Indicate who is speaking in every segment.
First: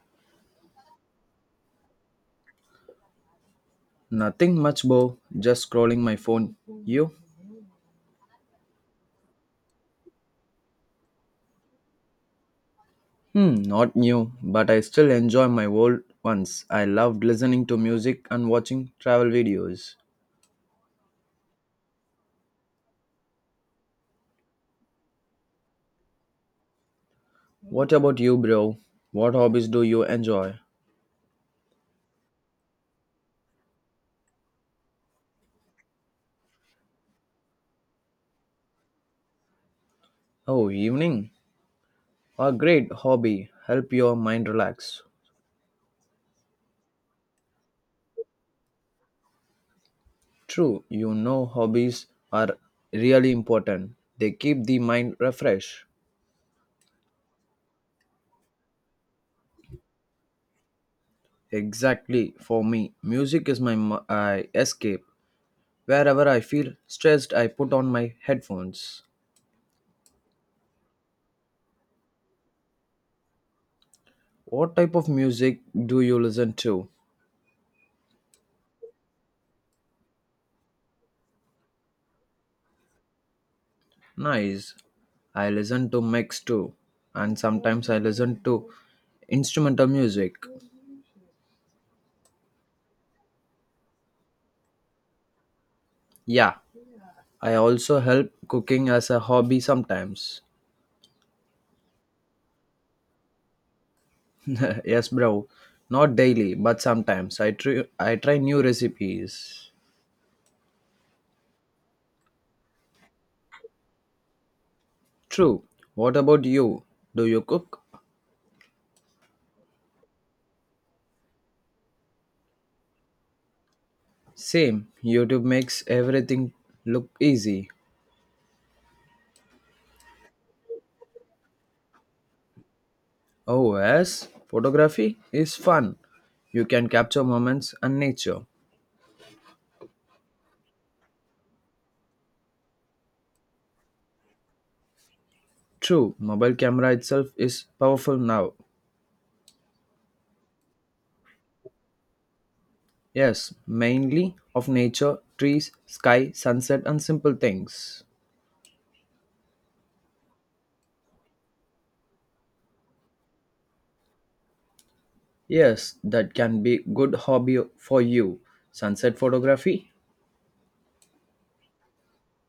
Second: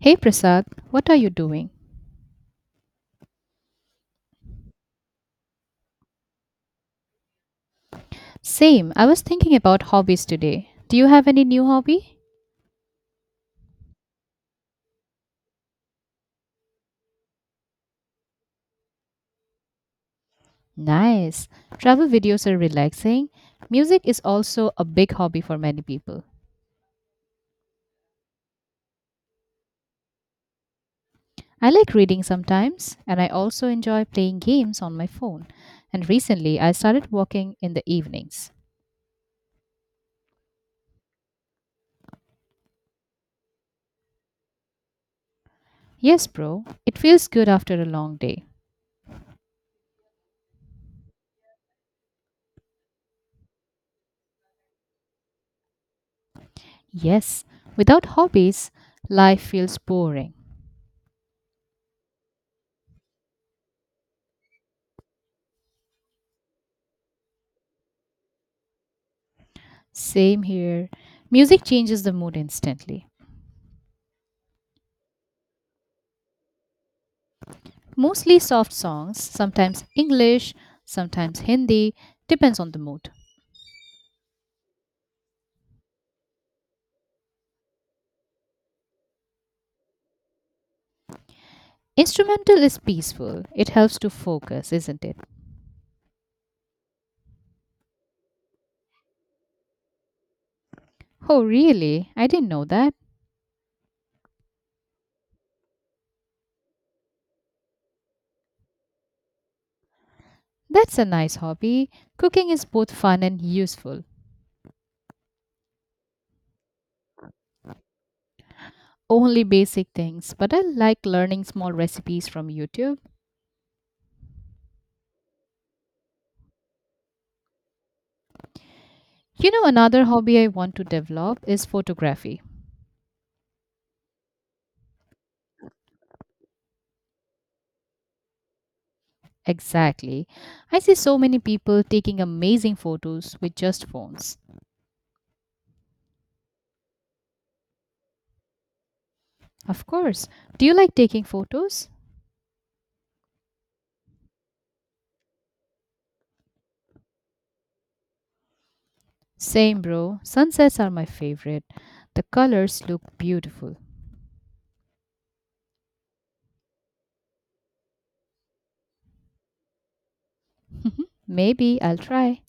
Speaker 1: Hey Prasad, what are you doing?
Speaker 2: Nothing much, Bo. Just scrolling my phone. You?
Speaker 1: Same, I was thinking about hobbies today. Do you have any new hobby?
Speaker 2: Hmm, not new, but I still enjoy my old ones. I loved listening to music and watching travel videos.
Speaker 1: Nice. Travel videos are relaxing. Music is also a big hobby for many people.
Speaker 2: What about you, bro? What hobbies do you enjoy?
Speaker 1: I like reading sometimes, and I also enjoy playing games on my phone. And recently, I started walking in the evenings.
Speaker 2: Oh, evening. A great hobby. Help your mind relax.
Speaker 1: Yes, bro, it feels good after a long day.
Speaker 2: True, you know hobbies are really important. They keep the mind refreshed.
Speaker 1: Yes, without hobbies, life feels boring.
Speaker 2: Exactly, for me, music is I escape. Wherever I feel stressed, I put on my headphones.
Speaker 1: Same here. Music changes the mood instantly.
Speaker 2: What type of music do you listen to?
Speaker 1: Mostly soft songs, sometimes English, sometimes Hindi, depends on the mood.
Speaker 2: Nice. I listen to mix too, and sometimes I listen to instrumental music.
Speaker 1: Instrumental is peaceful. It helps to focus, isn't it?
Speaker 2: Yeah, I also help cooking as a hobby sometimes.
Speaker 1: Oh, really? I didn't know that.
Speaker 2: Yes, bro. Not daily, but sometimes I try new recipes.
Speaker 1: That's a nice hobby. Cooking is both fun and useful.
Speaker 2: True. What about you? Do you cook?
Speaker 1: Only basic things, but I like learning small recipes from YouTube.
Speaker 2: Same. YouTube makes everything look easy.
Speaker 1: You know, another hobby I want to develop is photography.
Speaker 2: Oh, yes, photography is fun. You can capture moments and nature.
Speaker 1: Exactly. I see so many people taking amazing photos with just phones.
Speaker 2: True, mobile camera itself is powerful now.
Speaker 1: Of course. Do you like taking photos?
Speaker 2: Yes, mainly of nature, trees, sky, sunset, and simple things.
Speaker 1: Same, bro. Sunsets are my favorite. The colors look beautiful.
Speaker 2: Yes, that can be good hobby for you. Sunset photography.
Speaker 1: Maybe I'll try.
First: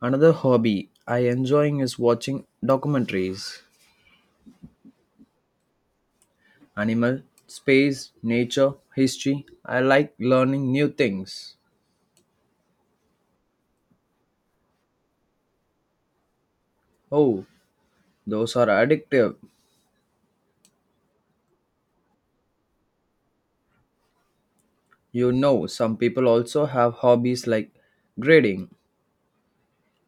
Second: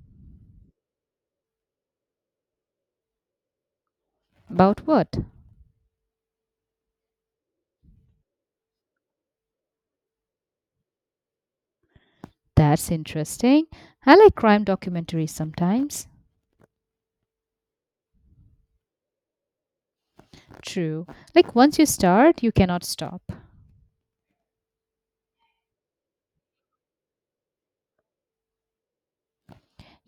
Speaker 2: Another hobby I enjoying is watching documentaries.
Speaker 1: About what?
Speaker 2: Animal, space, nature, history. I like learning new things.
Speaker 1: That's interesting. I like crime documentaries sometimes.
Speaker 2: Oh, those are addictive.
Speaker 1: True. Like once you start, you cannot stop.
Speaker 2: You know, some people also have hobbies like grading.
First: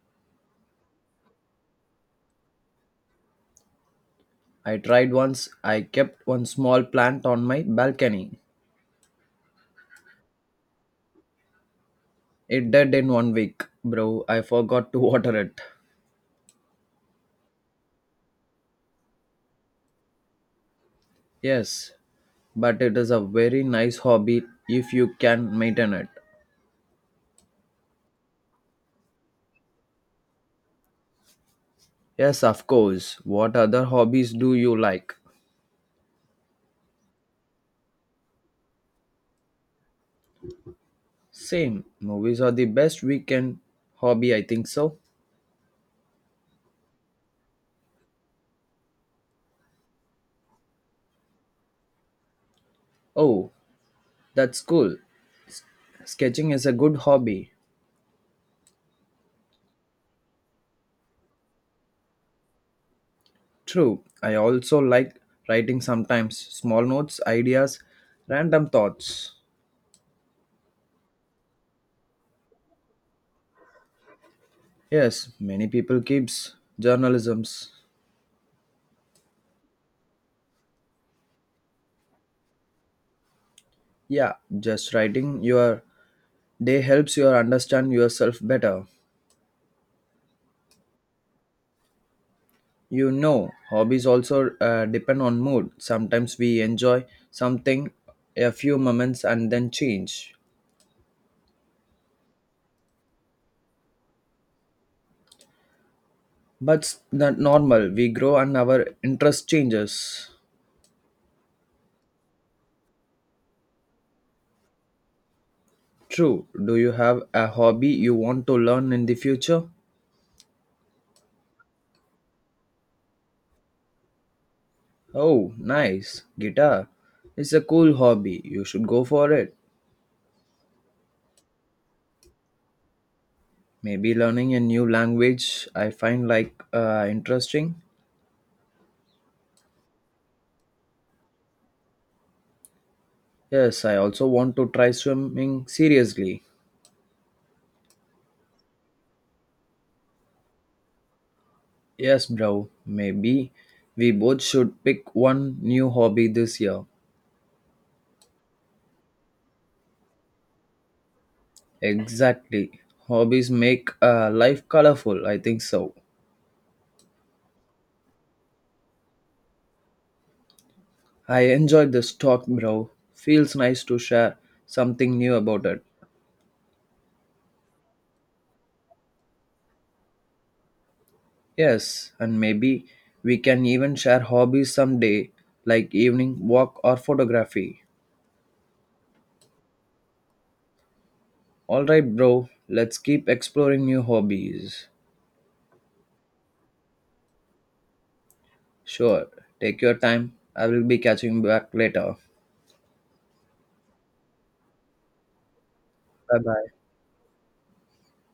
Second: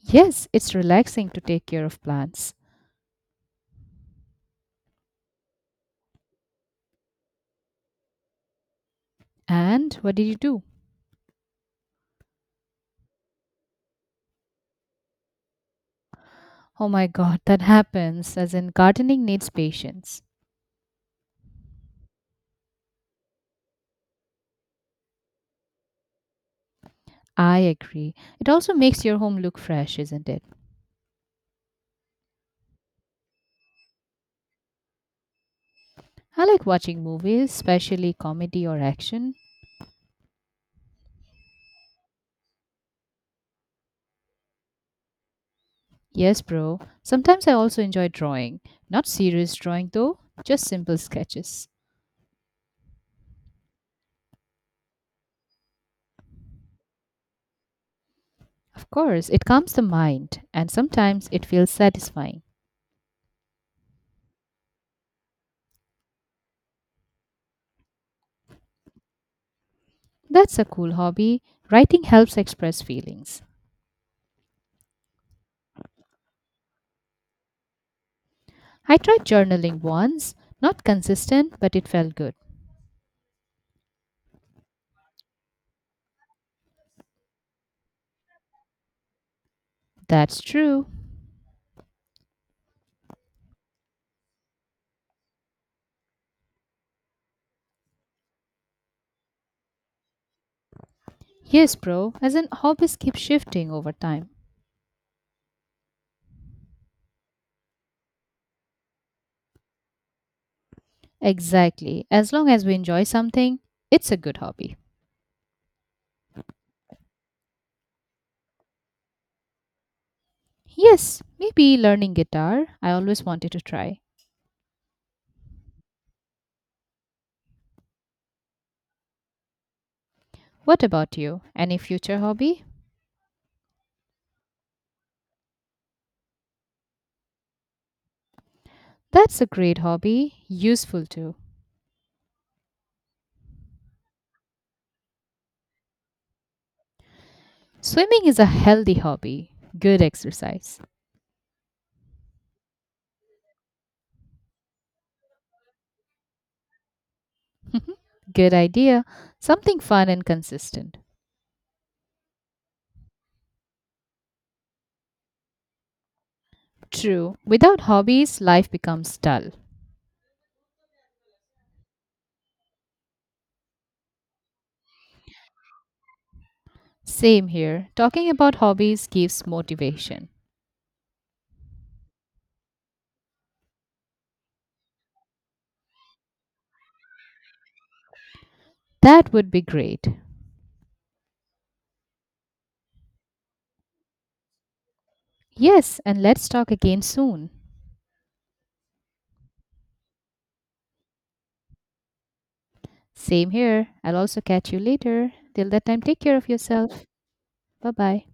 Speaker 1: Yes, it's relaxing to take care of plants.
Speaker 2: I tried once, I kept one small plant on my balcony.
Speaker 1: And what did you do?
Speaker 2: It died in one week, bro. I forgot to water it.
Speaker 1: Oh my god, that happens. As in, gardening needs patience.
Speaker 2: Yes, but it is a very nice hobby if you can maintain it.
Speaker 1: I agree. It also makes your home look fresh, isn't it?
Speaker 2: Yes, of course. What other hobbies do you like?
Speaker 1: I like watching movies, especially comedy or action.
Speaker 2: Same. Movies are the best weekend hobby, I think so.
Speaker 1: Yes, bro. Sometimes I also enjoy drawing. Not serious drawing though, just simple sketches.
Speaker 2: Oh, that's cool. Sketching is a good hobby.
Speaker 1: Of course, it calms the mind and sometimes it feels satisfying.
Speaker 2: True, I also like writing sometimes small notes, ideas, random thoughts.
Speaker 1: That's a cool hobby. Writing helps express feelings.
Speaker 2: Yes, many people keeps journalisms.
Speaker 1: I tried journaling once, not consistent, but it felt good.
Speaker 2: Yeah, just writing your day helps you understand yourself better.
Speaker 1: That's true.
Speaker 2: You know, hobbies also depend on mood. Sometimes we enjoy something a few moments and then change.
Speaker 1: Yes, bro, as in hobbies keep shifting over time.
Speaker 2: But that normal. We grow and our interest changes.
Speaker 1: Exactly. As long as we enjoy something, it's a good hobby.
Speaker 2: True. Do you have a hobby you want to learn in the future?
Speaker 1: Yes, maybe learning guitar. I always wanted to try.
Speaker 2: Oh, nice. Guitar. It's a cool hobby. You should go for it.
Speaker 1: What about you? Any future hobby?
Speaker 2: Maybe learning a new language I find interesting.
Speaker 1: That's a great hobby, useful too.
Speaker 2: Yes, I also want to try swimming seriously.
Speaker 1: Swimming is a healthy hobby, good exercise.
Speaker 2: Yes, bro. Maybe we both should pick one new hobby this year.
Speaker 1: good idea, something fun and consistent.
Speaker 2: Exactly. Hobbies make life colorful. I think so.
Speaker 1: True, without hobbies, life becomes dull.
Speaker 2: I enjoyed this talk, bro. Feels nice to share something new about it.
Speaker 1: Same here, talking about hobbies gives motivation.
Speaker 2: Yes, and maybe we can even share hobbies someday, like evening walk or photography.
Speaker 1: That would be great.
Speaker 2: Alright, bro, let's keep exploring new hobbies.
Speaker 1: Yes, and let's talk again soon.
Speaker 2: Sure, take your time. I will be catching back later.
Speaker 1: Same here, I'll also catch you later. Till that time, take care
Speaker 2: Bye
Speaker 1: of
Speaker 2: bye.
Speaker 1: yourself. Bye bye.